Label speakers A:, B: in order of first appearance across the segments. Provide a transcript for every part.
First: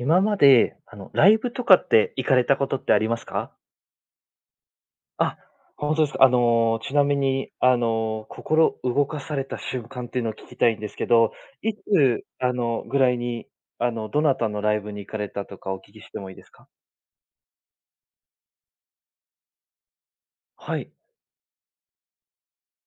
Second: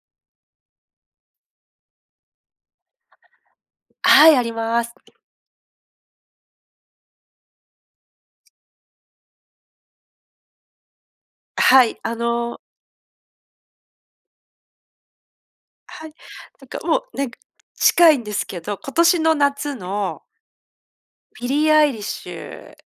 A: 今まで、あのライブとかって行かれたことってありますか？
B: はい、あります。
A: あ、ほんとですか。あの、ちなみに、あの、心動かされた瞬間っていうのを聞きたいんですけど、
B: あ、
A: いつ、
B: はい、あ
A: あ
B: の
A: の、ぐらいに、あの、どなたのライブに行かれたとかお聞き
B: は
A: し
B: い、
A: てもいいです
B: な
A: か？
B: んかもう、なんか、近いんですけど、今年の夏の
A: はい。
B: ビリーアイリッシュ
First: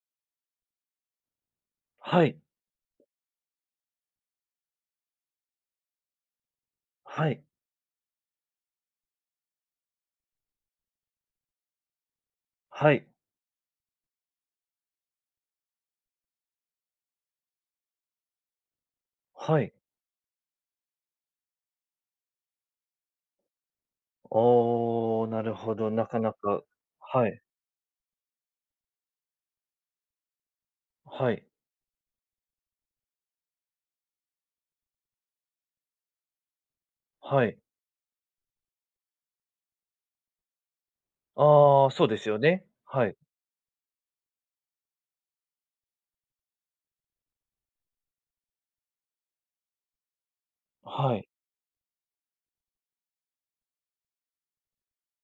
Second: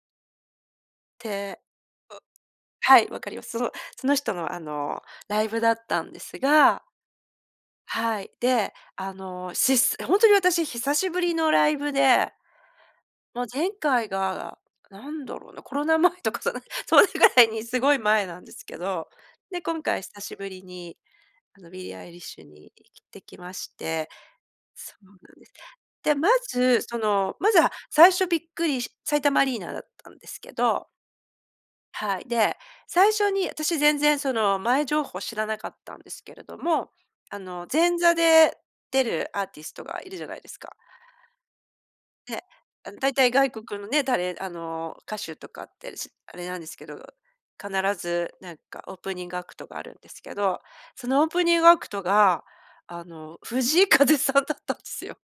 B: て、わ
A: はい。
B: はい、分かります。そのその人のあの、ライブだったんですが
A: はい。
B: はい。で、あの、しすほんとに私久しぶりのライブで。
A: はい。
B: もう前回が、なんだろうな、コロナ前とかさ、なんそれぐらいにすごい前なんですけど。で、
A: はい。
B: 今回久しぶりに、あの、ビリーアイリッシュに行ってきましてそうな
A: おお、
B: ん
A: な
B: です。
A: るほど、な
B: で、
A: か
B: ま
A: なか
B: ず、そ
A: は
B: の、
A: い。
B: まずは最初びっくりし埼玉アリーナだったんですけど。
A: はい。
B: はい、で、最初に、私全然その、前情報知らなかったんですけれども、あ
A: はい。
B: の、前座で出るアーティストが居るじゃないですか。
A: ああ、そうですよ
B: で、
A: ね。
B: あの
A: は
B: 大
A: い。
B: 体外国のね、たれあの、歌手とかってしあれなんですけど、必ずなんかオープニングアクトがあるんですけど、そ
A: は
B: のオ
A: い。
B: ープニングアクトが、あの、藤井風さんだったんですよ。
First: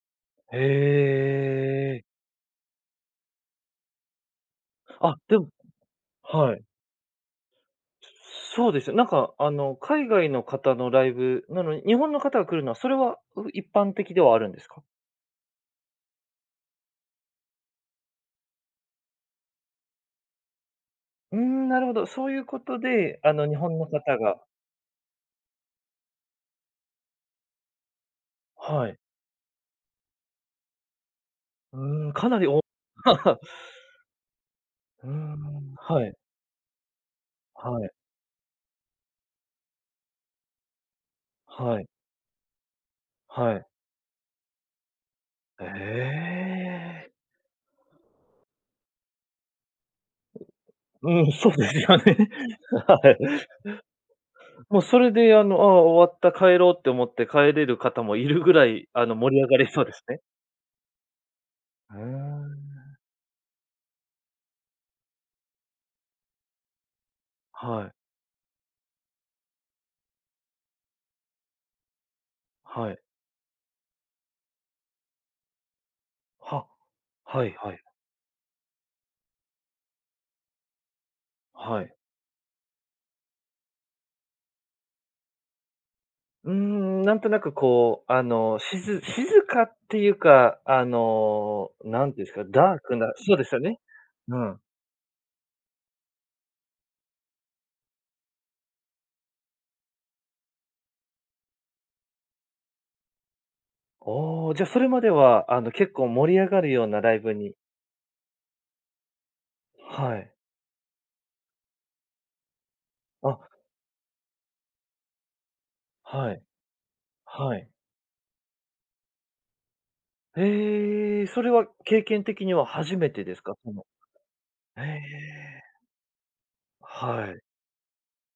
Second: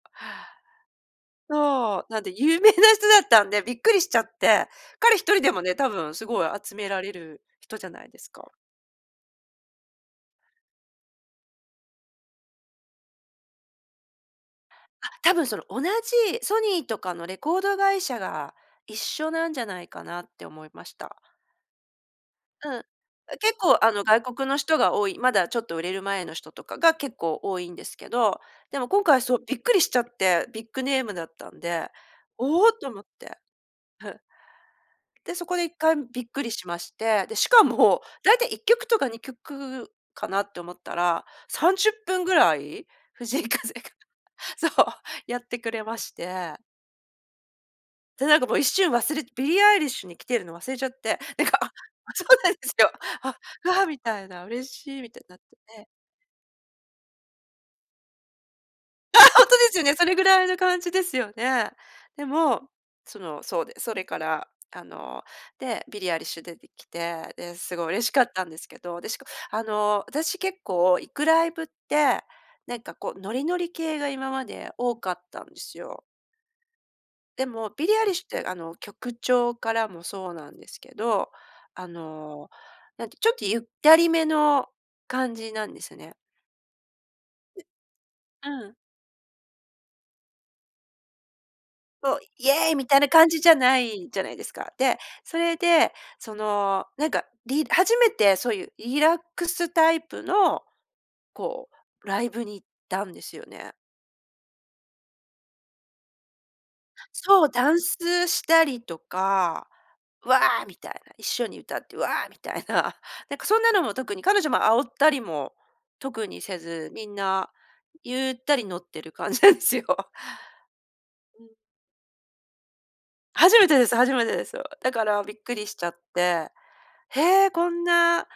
A: へ
B: そ
A: え。
B: う、なんで有名な人だったんで、びっくりしちゃって、
A: あ、
B: 彼一
A: で
B: 人
A: も
B: でもね、多分すごい
A: はい。
B: 集められる人じゃないですか。
A: そうですよね。なんかあの、海外の方のライブなのに、日本の方が来るのはそれは、う一般的ではあるんですか？
B: あ、多分その同じ、ソニーとかのレコード会社が一緒なんじゃないかなって思いました。
A: うーん、なるほど、そういうこ
B: うん。
A: とで、あ
B: あ、
A: の日
B: 結構
A: 本の
B: あの、
A: 方
B: 外
A: が
B: 国の人が多い、まだちょっと売れる前の人とかが結構多いんですけど、で
A: は
B: も
A: い。
B: 今回そう、びっくりしちゃって、ビッグネームだったん
A: う
B: で、
A: ーん、かなりお う
B: おお、と思って。ふ。
A: ー
B: で、そこでいっ
A: ん、
B: かいめ
A: はい。
B: びっくりしまして。で、しか
A: はい。
B: も、大体1曲とか2曲かなって思ったら、さん
A: はい。
B: じゅっぷんぐらい、藤井
A: はい。
B: 風が、そう、やって
A: え
B: くれまして。
A: え。
B: で、なんかもう一瞬忘れビリーアイリッシュに来てるの忘れちゃって、
A: うん、
B: なん
A: そう
B: か、
A: で
B: あ
A: すよね。
B: そうなんですよ。
A: はい。
B: あ、わあ、みたいな、嬉
A: もう
B: し
A: そ
B: いみ
A: れ
B: たいに
A: で
B: なっ
A: あ
B: て
A: の、ああ、
B: ね。
A: 終わった、帰ろうって思って帰れる方も居るぐらい、あの
B: ああ、
A: 盛り
B: ほん
A: 上
B: とで
A: がり
B: す
A: そ
B: よ
A: うで
B: ね、そ
A: す
B: れ
A: ね。
B: ぐらいの感じですよね。
A: うー
B: でも、
A: ん。
B: その、そうで、それから、あの、で、ビリーアイリッシュ出てきて、で、すご
A: は
B: い
A: い。
B: 嬉しかったんですけど、でしかあの、私結構行くライブって、なん
A: は
B: か
A: い。
B: こうノリノリ系が今まで多かったんですよ。
A: は、は
B: で
A: い
B: も、
A: はい。
B: ビリーアイリッシュって、あの、曲調からもそうなんですけど、
A: は
B: あ
A: い。
B: の、なんてちょっとゆったり目の感じなんですよね。
A: うーん、何となくこう、あ
B: う
A: の、
B: ん。
A: しず静かっていうか、あの、何
B: そう、
A: て言うんですか、
B: 「イェイ」
A: ダー
B: み
A: ク
B: たいな
A: な
B: 感
A: そう
B: じ
A: で
B: じ
A: す
B: ゃ
A: よ
B: な
A: ね。
B: いじゃない
A: う
B: です
A: ん。
B: か。で、それで、その、なんか、り初めてそういうリラックスタイプの、こう、ライブに行ったんですよね。
A: ああ、じゃ、それまでは、あの結構盛り上がるようなライブ
B: そう、
A: に
B: ダンスしたりとか、
A: はい。
B: わあみたいな、一緒に歌って、わあみたいな、なんか
A: あ。
B: そんなのも特に、彼女も煽ったりも、特
A: は
B: に
A: い。
B: せず、みんな
A: はい。
B: ゆったり乗ってる感じなんですよ。
A: へえ、そ
B: うん。
A: れは経験的には初めてですか？
B: 初め
A: そ
B: て
A: の
B: です初めてですよ。
A: へ
B: だからびっくり
A: え。
B: しちゃって、
A: はい。
B: へえ、こんな、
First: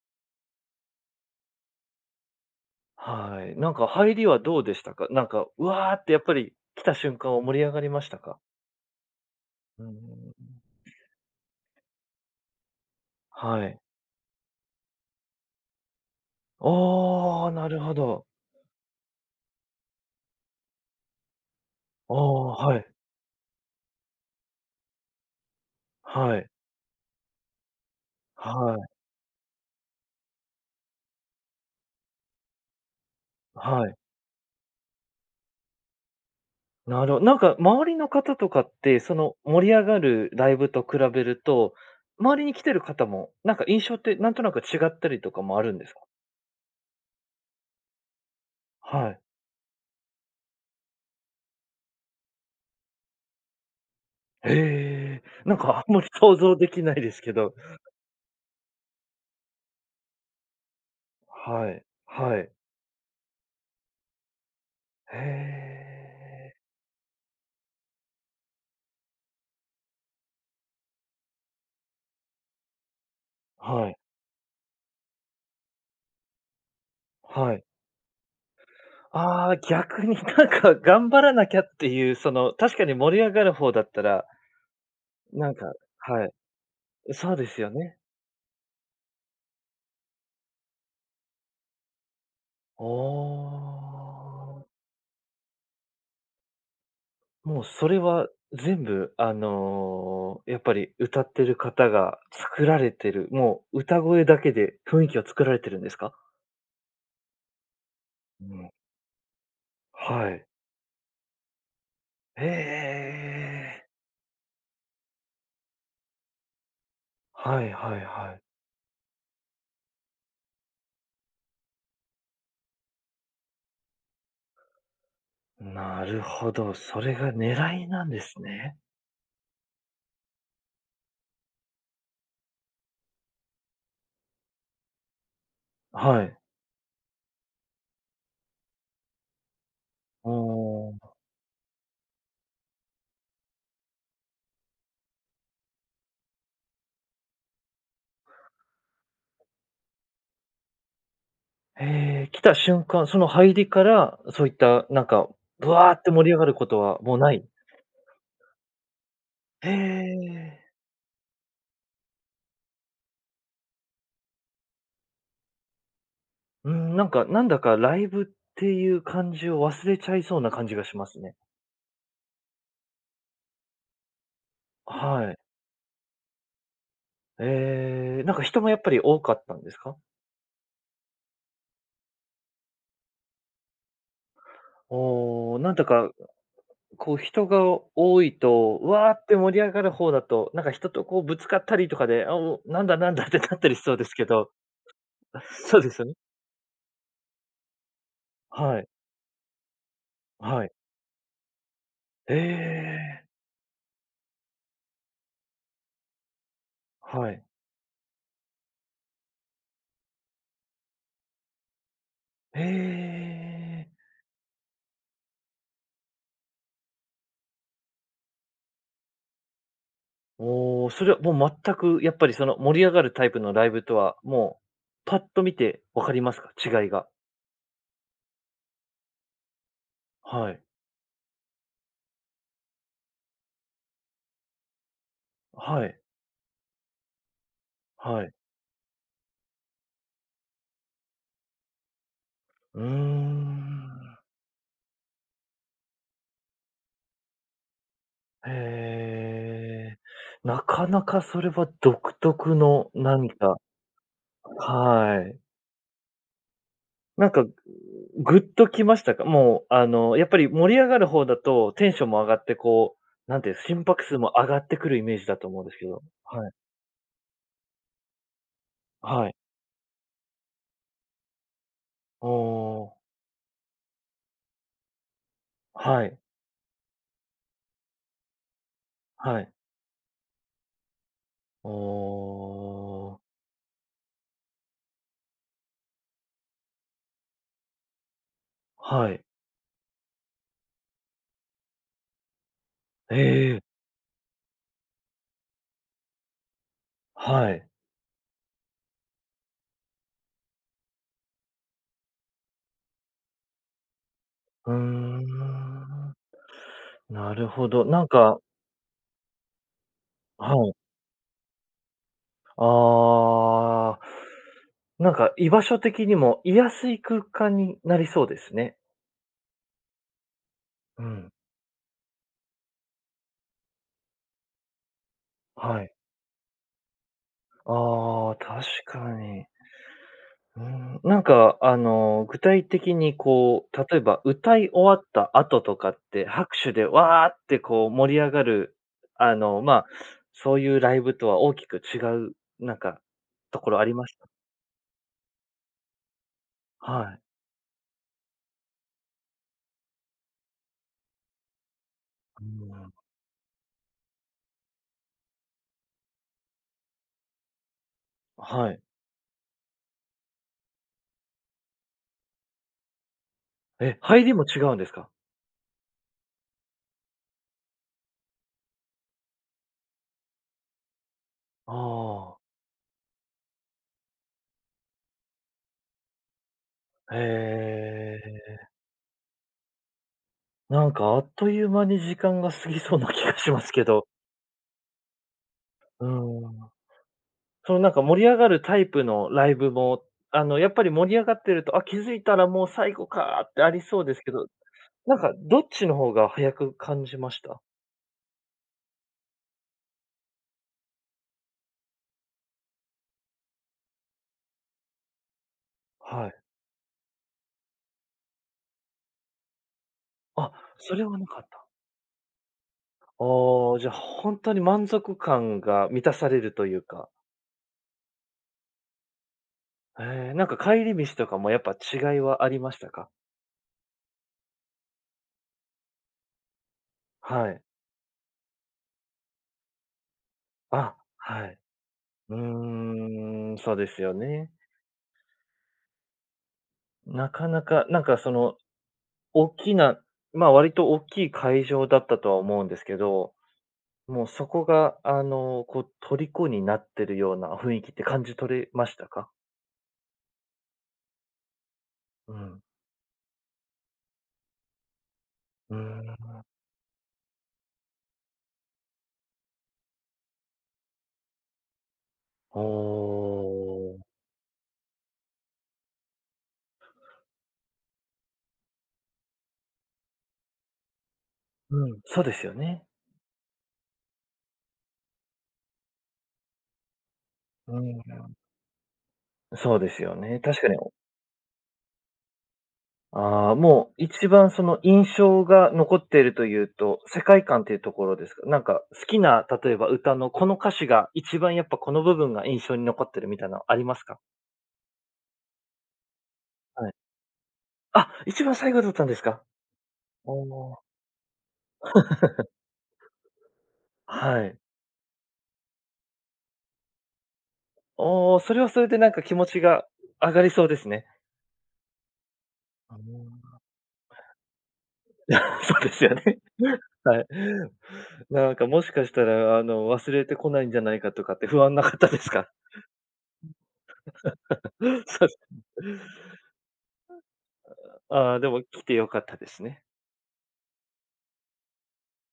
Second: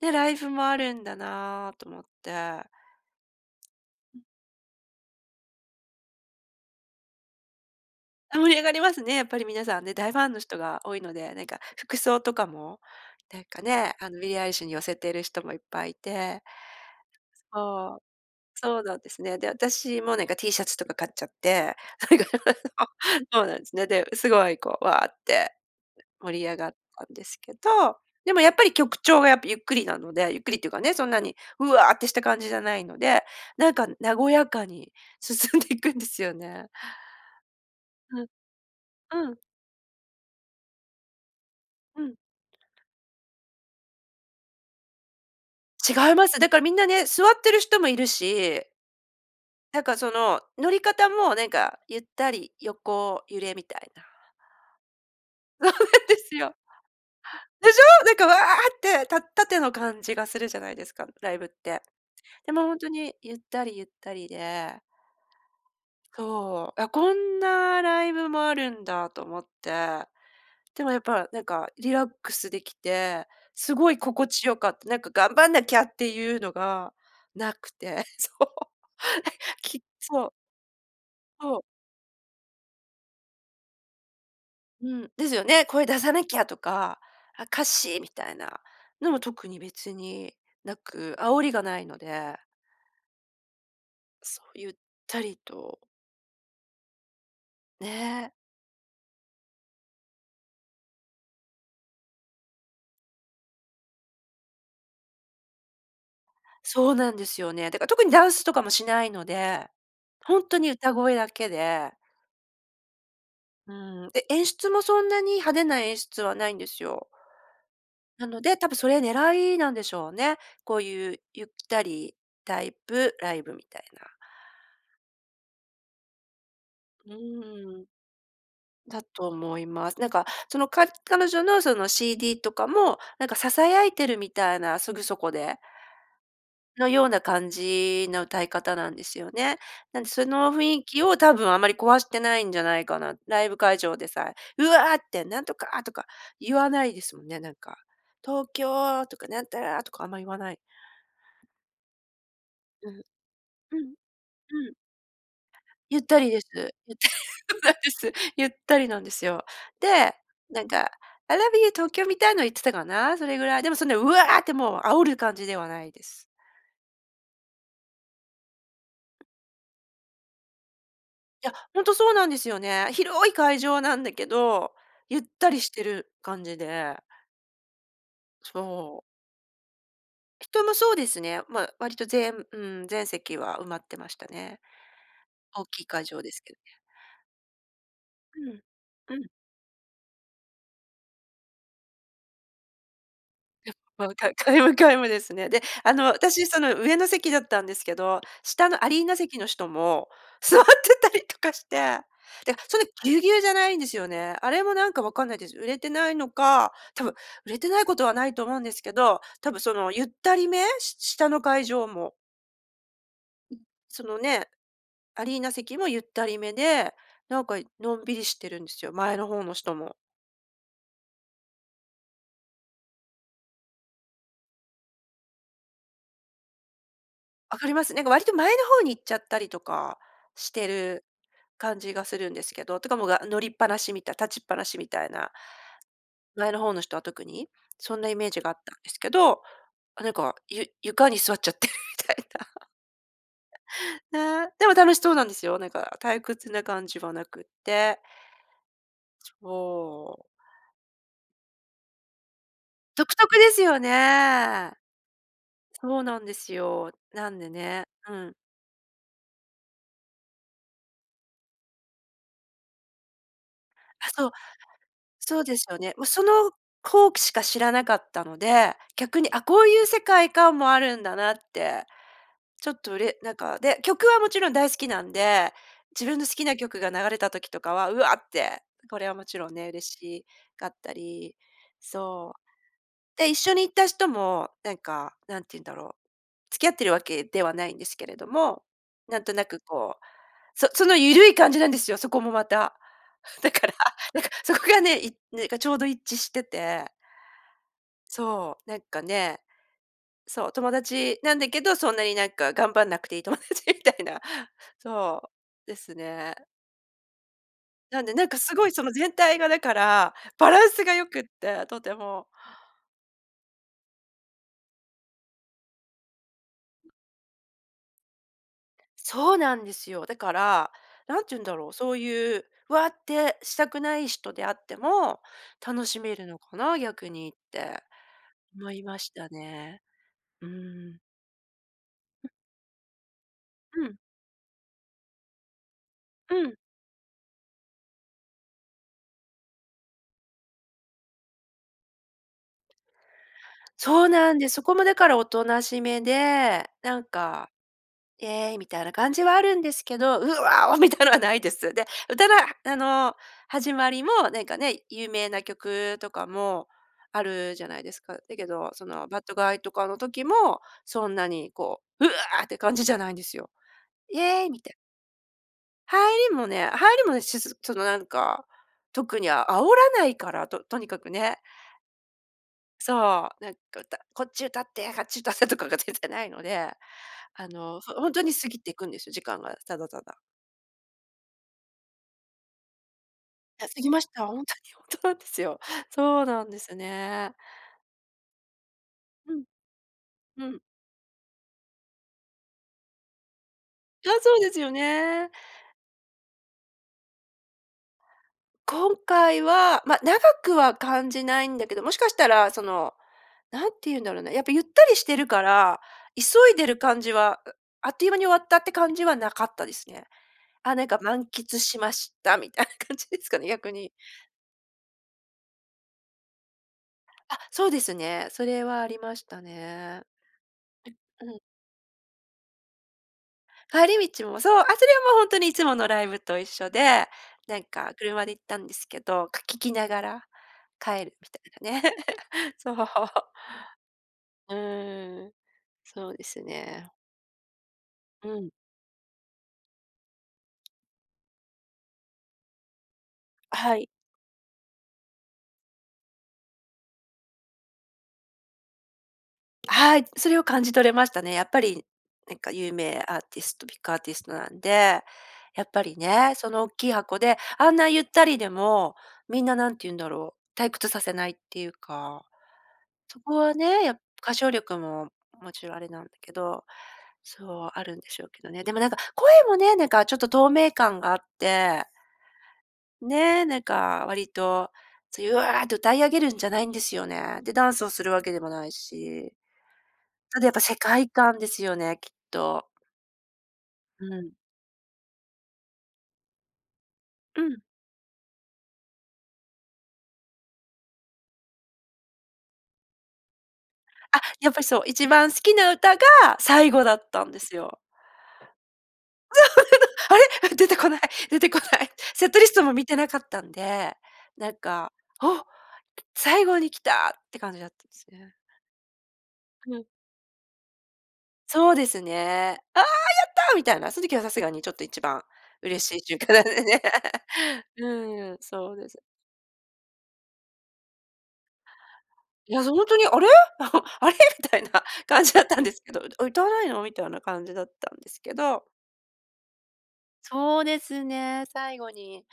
B: ね、ライブもあるんだな、と思って。
A: はい。なんか入
B: うん。
A: りはどうでしたか？なんか、わあってやっぱり、来た瞬間は盛り上がりました
B: あ、
A: か？
B: 盛り上がりますね。やっぱり皆さ
A: う
B: ん
A: ん、うー
B: ね、大ファン
A: ん。
B: の人が多いので、なんか服装とかも、なん
A: は
B: か
A: い。
B: ね、あのビリーアイリッシュに寄せている人もいっぱい居て。
A: ああ、なるほ
B: そう。
A: ど。
B: そうなんですね。で、私もなんかティーシャツとか買っちゃって。
A: ああ、
B: なんか、
A: は
B: そ
A: い。
B: う。そうなんですね。で、すごいこう、うわって
A: は
B: 盛り
A: い。
B: 上がったんですけど、でもやっぱり
A: はい。
B: 曲調がやっぱゆっくりなので、ゆっくりっていうかね、そんなに「うわ」ってした感じじゃないので、なん
A: は
B: か
A: い。
B: 和やかに進んでいくんですよね。
A: なるなんか周りの
B: うん。
A: 方とかって、そ
B: う
A: の
B: ん。
A: 盛り上がるライブと比べると、
B: うん。
A: 周りに来てる方も、なんか印象ってなんとなく違ったりとかもあるんですか？
B: 違います。だからみんなね、座ってる人も居るし。
A: はい。
B: なんか、その、乗り方もなんか、ゆったり横揺れみたいな。
A: へえ、なん
B: そうなん
A: かあんまり
B: です
A: 想像
B: よ。
A: 出来ないですけど。
B: でしょ？なんか「わあ」って、た縦の感じがするじゃないですか、ライブっ
A: は
B: て。
A: い、はい。
B: でもほんとにゆったりゆったりで。
A: へえ。
B: そう。あ、こんなライブもあるんだと思って、でもやっぱ、なんかリラックス出来て、す
A: は
B: ご
A: い。
B: い心地良かった。なんか頑張んなきゃっていうのが無
A: はい。
B: くて。そう。
A: ああ、
B: きっ
A: 逆に
B: そう。
A: なんか頑張らなき
B: そう。
A: ゃっていう、その、確かに盛り上がる方だったら、
B: うん、ですよ
A: なん
B: ね、
A: か、
B: 声出さな
A: はい。
B: きゃとか、
A: うそう
B: あ、
A: です
B: 歌
A: よね。
B: 詞みたいな、のも特に別に無く、煽りが無いので。
A: あ
B: そう、
A: あ。
B: ゆったりと。
A: もうそれは
B: ね。
A: 全部あの、やっぱり歌ってる方が作られてる、もう歌声だけで雰囲気は作られてるんですか？
B: そうなんですよね。だから特にダン
A: う
B: スとか
A: ん。
B: もしないので、
A: は
B: ほ
A: い。
B: んとに歌声だけで。
A: へ
B: う
A: え。
B: ん、え演出もそんなに派手な演出はないんですよ。
A: はい-はい
B: な
A: は
B: の
A: い。
B: で、多分それ狙いなんでしょうね、こういうゆったりタイプ、ライブみたいな。
A: なるほど、それ
B: う
A: が狙
B: ん。
A: いなんですね。
B: だと思います。なんか、そのか彼女のその CD とかも、なんかささやいてるみたいな、すぐそこで
A: はい。
B: のような感じの歌い方なんですよね。なんでそ
A: あ
B: の雰囲
A: あ。
B: 気を多分あまり壊してないんじゃないかな、ライブ会場でさえ、うわってなんとかとか、言わないですもんね、なんか、「東京」とかなんたらとかあんま言わない。
A: へえ、来た瞬
B: うん。
A: 間、その入り
B: う
A: か
B: ん。
A: ら、そういっ
B: うん。
A: たなんか、ぶわ
B: ゆっ
A: って
B: た
A: 盛
B: り
A: り上
B: です。
A: がること
B: ゆっ
A: は
B: たり、
A: もうない。
B: そうなんです。ゆったりなんですよ。
A: へ
B: で、
A: え。
B: なんか、「I love you Tokyo」みたいの言ってたかな、それぐらい。でもそんなうわあってもう煽る感じではないです。
A: うん、なんか、なんだかライブっていう感じを忘れちゃいそうな感じがしますね。
B: いや、ほんとそうなんですよね。広い会場なんだけど、ゆっ
A: はい。
B: たりしてる感じで。
A: ええ、なんか人もやっぱ
B: そ
A: り
B: う。
A: 多かったんですか？
B: 人もそうですね。まあ、割とぜむうん、全席は埋まってましたね、
A: おお。
B: 大
A: なん
B: き
A: と
B: い会
A: か
B: 場ですけどね。
A: こう人が多い
B: うん。
A: と「わ
B: う
A: っ！」
B: ん。
A: て盛り上がる方だと、なんか人とこうぶつかったりとかで、あ、もう、「なんだなんだ？」って、立った
B: や
A: り
B: っ
A: しそうで
B: ぱ、
A: すけ
B: か
A: ど。
B: 皆無皆無です
A: あ、
B: ね。で、
A: そうで
B: あ
A: す
B: の、
A: よね。
B: 私その上の席だったんですけど、下
A: は
B: の
A: い。
B: アリーナ席の人も
A: あ、
B: 座
A: は
B: っ
A: い。
B: てたりとかして、で、そんなぎゅう
A: え！
B: ぎゅうじゃないんですよね。あれもなんか分かんないです。売れてないのか、多分
A: はい。
B: 売れてないことはないと思うんですけど、多分そのゆったりめ？し下の会場も。
A: へ
B: うん。
A: え。
B: そのね、アリーナ席もゆったりめで、なんかのんびりしてるんですよ、前の方もしとも。
A: おお、それはもう全くやっぱり、その盛り上がるタイプのライブとは、もうパッと見て分かりますか？違いが。
B: 分かります。なんか割と前の方に行っちゃったりとか
A: は
B: し
A: い。
B: てる感じがするんですけど、とかもうがあ、乗りっぱなしみたい、立ちっぱなしみたいな。
A: はい。
B: 前の方の人は特に？そんなイ
A: は
B: メ
A: い。
B: ージがあったんですけど、あ、なんか、ゆ床に座っちゃってるみたいな。
A: うー ん。
B: ね、でも楽しそうなんですよ、なんか退屈な感じはなくって。
A: へえ。
B: そう。
A: なかなかそれは独特の
B: 独
A: 何
B: 特で
A: か
B: すよね。
A: はい。
B: そうなんですよ。
A: な
B: な
A: ん
B: ん
A: か、
B: でね。うん。
A: グッときましたか？もう、あの、やっぱり盛り上がる方だとテンションも上がってこう、なんていう、心拍
B: あ、
A: 数
B: そう。
A: も上がってくるイメージだ
B: そう
A: と
B: で
A: 思うん
B: す
A: です
B: よ
A: け
B: ね。
A: ど。
B: も、そ
A: はい。
B: のこうきしか知らなかったので、逆
A: は
B: に
A: い。
B: あ、こういう世界観もあるんだなって、
A: お
B: ちょっと、
A: お。
B: れなんか、で、曲はもちろん大好きなんで、
A: は
B: 自
A: い。
B: 分の好きな曲が流れた時とかは「うわ」って、これはもち
A: はい。
B: ろんね、嬉しかったり
A: あ
B: そう。
A: あ。
B: で、一緒に行った人も、なんか、何て言うんだろう、付き合ってるわけではないんですけれども、
A: は
B: な
A: い。
B: んとなくこう、そそのゆるい感じなんですよ、そこもまた。だ
A: え！
B: から、なんか、そこがね、いねかちょうど一致してて。
A: はい。
B: そう。なんかね。そう、友達なんだけど、そんなになんか頑張んなくていい友達みたいな。
A: うー
B: そう、です
A: ん。
B: ね。
A: なるほど。
B: な
A: な
B: ん
A: ん
B: で、なんか
A: か
B: すごいその全体がだから、バ
A: あ、
B: ラ
A: は
B: ン
A: い。
B: スが良くって、とても。
A: ああ。なんか居場所的にも、居やすい空間になりそうですね。
B: そうなんですよ。だから、
A: う
B: 何て
A: ん。
B: 言うんだろう、そういう「わっ！」てしたくない人であっても、
A: は
B: 楽
A: い。
B: しめるのかな、逆にって、
A: ああ、確
B: 思いまし
A: か
B: た
A: に。
B: ね。うー
A: うー
B: ん。
A: ん。なんかあの、
B: うん。
A: 具体的にこう、
B: うん。
A: 例えば、歌い終わった後とかって、
B: う
A: 拍
B: ん。
A: 手で「わあ！」ってこう盛り上がる、あの、ま、そういうライブとは大きく違うなんかところありま
B: そう
A: した？
B: なんで、そこもだからおとなしめで、な
A: は
B: ん
A: い。
B: か「イエーイ」みたいな感じはあるんですけど「うわ！お！」みたいのはないです。で、歌の
A: うー
B: はあ
A: ん。
B: の、始まりもなんかね、有名な曲とかもあるじゃないですか。だ
A: あ、
B: けど
A: はい。
B: その Bad Guy とかの時もそんなにこう「うわ！」って感じじゃないんですよ
A: え、
B: 「イ
A: 入り
B: エ
A: も
B: ーイ」
A: 違
B: み
A: う
B: て。
A: んですか？
B: 入りもね入りもね、しずちょっとなんか、特にあ煽らないから、ととにかくね。
A: ああ。
B: そう、なんか、うたこっち歌って、あっち歌ってとかが全然ないので、あの、ほほん
A: へ
B: とに過ぎ
A: え。
B: ていくんですよ、時間がただただ。
A: なんか、あっという間に時間が過ぎそうな気がしま
B: いや、
A: す
B: 過
A: け
B: ぎま
A: ど。
B: した。ほんとに、ほんとなんですよ。
A: う
B: そうな
A: ー
B: んで
A: ん。
B: すね。
A: その、なんか、盛り上がるタイプの
B: うん。
A: ライブも、あ
B: う
A: の、
B: ん。
A: やっぱり盛り上がってると、「あ、気づいたらもう最後か」ってありそう
B: あ、
A: ですけ
B: そう
A: ど、
B: ですよ
A: なん
B: ね。
A: か、どっちの方が早く感じました？
B: 今回は、ま、長くは感じないんだけど、もしかしたら、その、何て言うんだろうな、やっぱ、ゆったりしてるから、急
A: はい。
B: いでる感じはあっという間に終わったって感じはなかったですね。
A: あ、
B: あ、なん
A: そ
B: か、
A: れは
B: 満
A: なかっ
B: 喫
A: た。
B: しました。みたいな感じですかね。逆
A: ああ、じ
B: に。
A: ゃ、ほんとに満足感が満たされるというか。
B: あ、そうですね。それはありましたね。ん、
A: へえ、なんか、帰り道と
B: う
A: か
B: ん。
A: も、やっぱ、違いはありましたか？
B: 帰り道も、そう、あ、それはもう、ほんとにいつものライブと一緒で、
A: は
B: な
A: い。
B: んか、車で行ったんですけど、く聞きながら、
A: あ、
B: 帰るみた
A: は
B: い
A: い。
B: なね。
A: う
B: そう。
A: ーん、そうですよね。
B: うーん。そうですね。
A: なかなか、なんかそ
B: うん。
A: の、おっきなま、割とおっきい会場だったとは思うんですけど、
B: はい。
A: もうそこが、あの、こう、虜になってるような雰囲気って感じ取れましたか？
B: はい、それを感じ取れましたね。やっぱり
A: う
B: なんか、
A: ん。
B: 有名アーティスト、ビックアーティストなんで、やっ
A: うー
B: ぱりね、
A: ん。
B: その大きい箱であんなゆったりでも、みんな、なんて言うんだろう、退屈させないっていうか、
A: お
B: そこはね、や
A: お。
B: 歌唱力も勿論あれなんけど、そう、あるんでしょうけどね。でもなんか、声もね、なんかちょっと透明感があって
A: うん、そうですよね。
B: ね、なんか、割と、そう「うわ！」と歌い上げるんじゃないんですよね。で、ダ
A: う
B: ンス
A: ん
B: を
A: う
B: するわけ
A: ん。
B: でもないし
A: そうですよね、
B: ただやっ
A: 確
B: ぱ
A: かに、
B: 世
A: お
B: 界観ですよね、きっと。
A: ああ、もう
B: う
A: 一
B: ん。
A: 番その印象が残っているというと、世界
B: うん。
A: 観というところですか。なんか、好きな、例えば歌の、この歌詞が一番やっぱ、この部分が印象に残ってるみたいなのありますか？
B: あ、やっぱりそう、一番好きな歌が最後
A: はい。
B: だったんですよ。
A: あ、一番最後どったんですか？
B: あ
A: あ
B: れ？出て
A: あ。
B: こない出てこない。セットリ ストも見てなかったんで、
A: は
B: なん
A: い。
B: か、お！最後に来たって感じだったんです
A: お
B: ね。
A: お、それはそれで、なんか気持ち
B: う
A: が
B: ん。
A: 上がりそうですね。
B: そうですね「ああ、や
A: あ
B: った！」
A: の
B: みたいな、その時はさすがにちょっと一番
A: そう
B: 嬉
A: で
B: しい
A: す
B: ち
A: よ
B: ゅうか
A: ね。
B: でね、
A: はい。
B: うん、
A: なんか、
B: そう
A: も
B: で
A: し
B: す。
A: かしたらあの、忘れて来ないんじゃないかとかって不安なかったですか？
B: いや、そ、ほんとに、あれ？あれ？みたいな 感
A: そうっ
B: じ
A: す
B: だっ
A: ね。
B: たんですけど、え、歌わないの？みたい
A: う
B: な感じだったんで
A: ん。
B: す
A: あ、
B: け
A: ああ、でも
B: ど
A: 来て良かったですね。
B: そうですね、最後に、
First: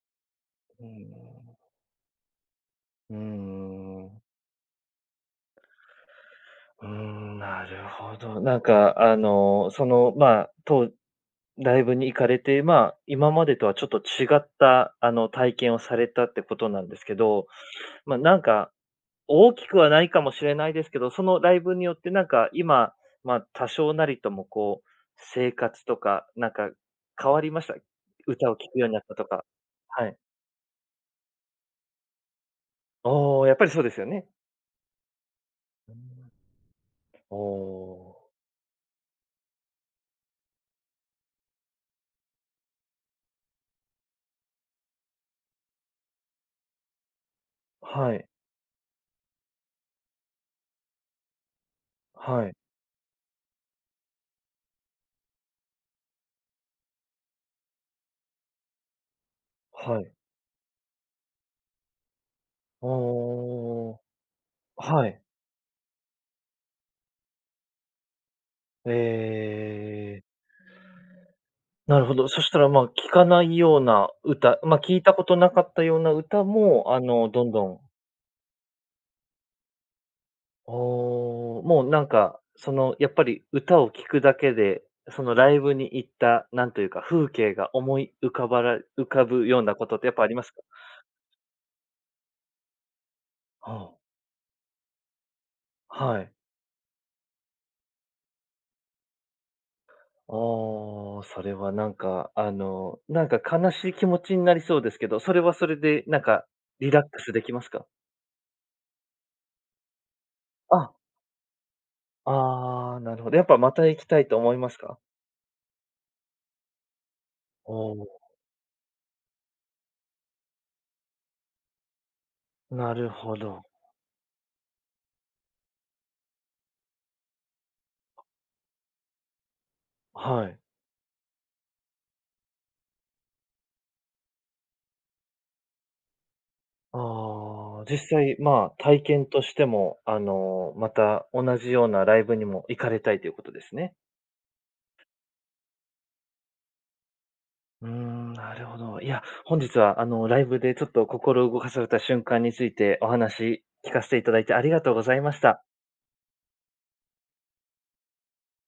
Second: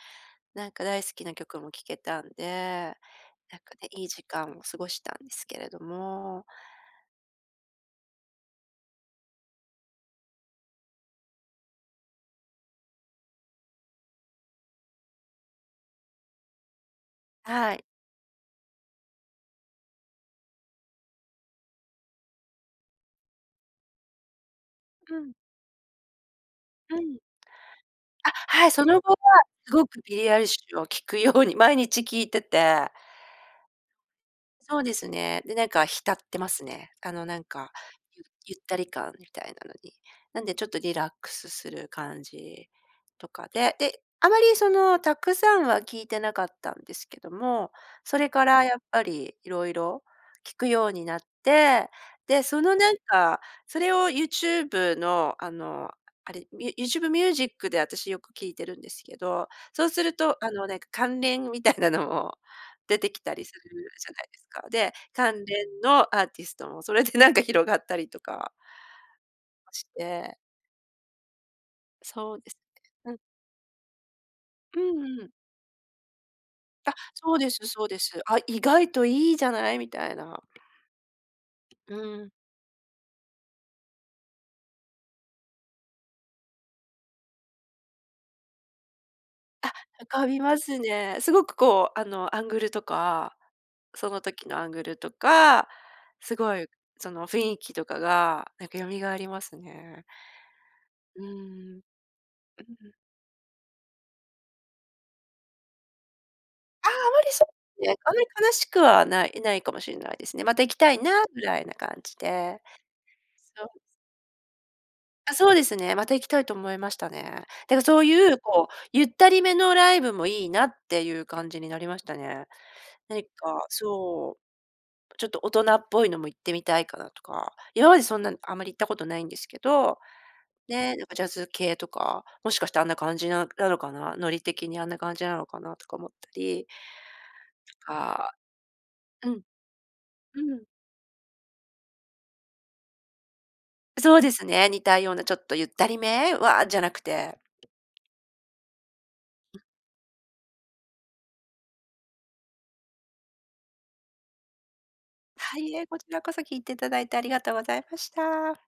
B: なん
A: う
B: か
A: ー
B: 大好きな
A: ん。
B: 曲も聴けたんで、
A: うんう
B: なんかね、
A: んう
B: いい
A: ん。
B: 時間を過ごしたんですけれども。
A: うーん、なるほど。なんかあの、その、まあ、とうライブに行かれて、まあ、今までとはちょっと違った、あの、体験をされたってことなんですけど、
B: はい。
A: まあ、なんか、大きくはないかもしれないですけど、そのライブによってなんか今、まあ、多少なりともこう、
B: うん。
A: 生活とか、なんか
B: はい。
A: 変わりました？
B: あ、
A: 歌を
B: は
A: 聴
B: い、
A: くよ
B: そ
A: うに
B: の
A: なっ
B: 後
A: た
B: は、
A: とか。
B: すごく
A: は
B: ビ
A: い。
B: リーアイリッシュを聴くように毎日聴いてて
A: ああ、やっぱりそうですよね。
B: そうですね、で、なんか浸ってますね。あの、
A: お
B: なんか、ゆ
A: お。
B: ゆったり感みたいなのに。なんでちょっとリラックスする感じとかで、で、あまりそのたくさんは聴いてなかったんですけども、
A: は
B: そ
A: い。
B: れからやっぱり色々聴くようになって、で、
A: はい。
B: そのなんか、それをユーチューブのあの、あれ、ユユーチューブミュージックで私よく聴いてるんですけど、そう
A: は
B: す
A: い。
B: ると、あの、なんか関連みたいなのも
A: ああ、
B: 出てきたりするじゃないですか。で、
A: はい。
B: 関連のアーティストもそれでなんか広がったりとかし
A: ええ。
B: て。
A: なるほど。
B: そ
A: そ
B: う
A: し
B: で
A: た
B: す
A: ら、まあ、聴
B: ね。うん。
A: かないような歌、ま、
B: う
A: 聴いた
B: ん
A: こ
B: うん。
A: となかったような歌
B: あ、
A: も、あの
B: そう
A: ど
B: で
A: んど
B: す
A: ん
B: そうです。あ、意外といいじゃない。みたいな。
A: ああ、もう
B: う
A: なん
B: ん。
A: かその、やっぱり歌を聴くだけで、そのライブに行った、なんというか、風景が思い浮かばら浮かぶよう
B: あ、
A: なことって
B: 浮
A: やっぱあ
B: か
A: り
B: び
A: ます
B: ま
A: か？
B: すね、すごく、こう、あの、アングルとか
A: ああ。
B: その時のアングルとか、
A: はい。
B: すごいその雰囲気とかがなんか蘇りますね。
A: あ
B: う
A: あ、
B: ー
A: それは
B: ん。うん。
A: なんかあの、なんか悲しい気持ちになりそうですけど、それはそれでなんか
B: あ
A: リ
B: あ、あ
A: ラック
B: まり、
A: スで
B: そう
A: きますか？
B: ですね、あまり悲しくはないないかもしんないですね。また行きた
A: あ
B: いなぐらいな感じで。
A: ああ、なるほど。やっぱ
B: そう
A: ま
B: です。
A: た行きたいと思いますか？
B: あ、そうですね、また行きたいと思いましたね。
A: あ
B: だかそう
A: あ。
B: いうこう、ゆったり目のライブもいいなっていう感じになりましたね。
A: なる
B: なに
A: ほど。
B: か、そう、ちょっと大人っぽいのも行ってみたいかなとか、今までそんなあんまり行ったことないんですけど、
A: はい。
B: ね、なんかジャズ系とか、もしかしてあんな感じななのかな、ノリ的にあんな感じなのかなとか思ったり
A: ああ、
B: と
A: 実
B: か、
A: 際、まあ、体験
B: うん。
A: としてもあ
B: うん。
A: の、また同じようなライブにも行かれたいということですね？
B: そうですね、似たようなちょっとゆったり目は、あ、じゃなくて。
A: うーん、なるほど。いや、本日は、あの、ライブでちょっと心を動かされた瞬間についてお話聞かせていただいてありがとうございまし
B: は
A: た。
B: い、いいえ、こちらこそ聞いていただいてありがとうございました。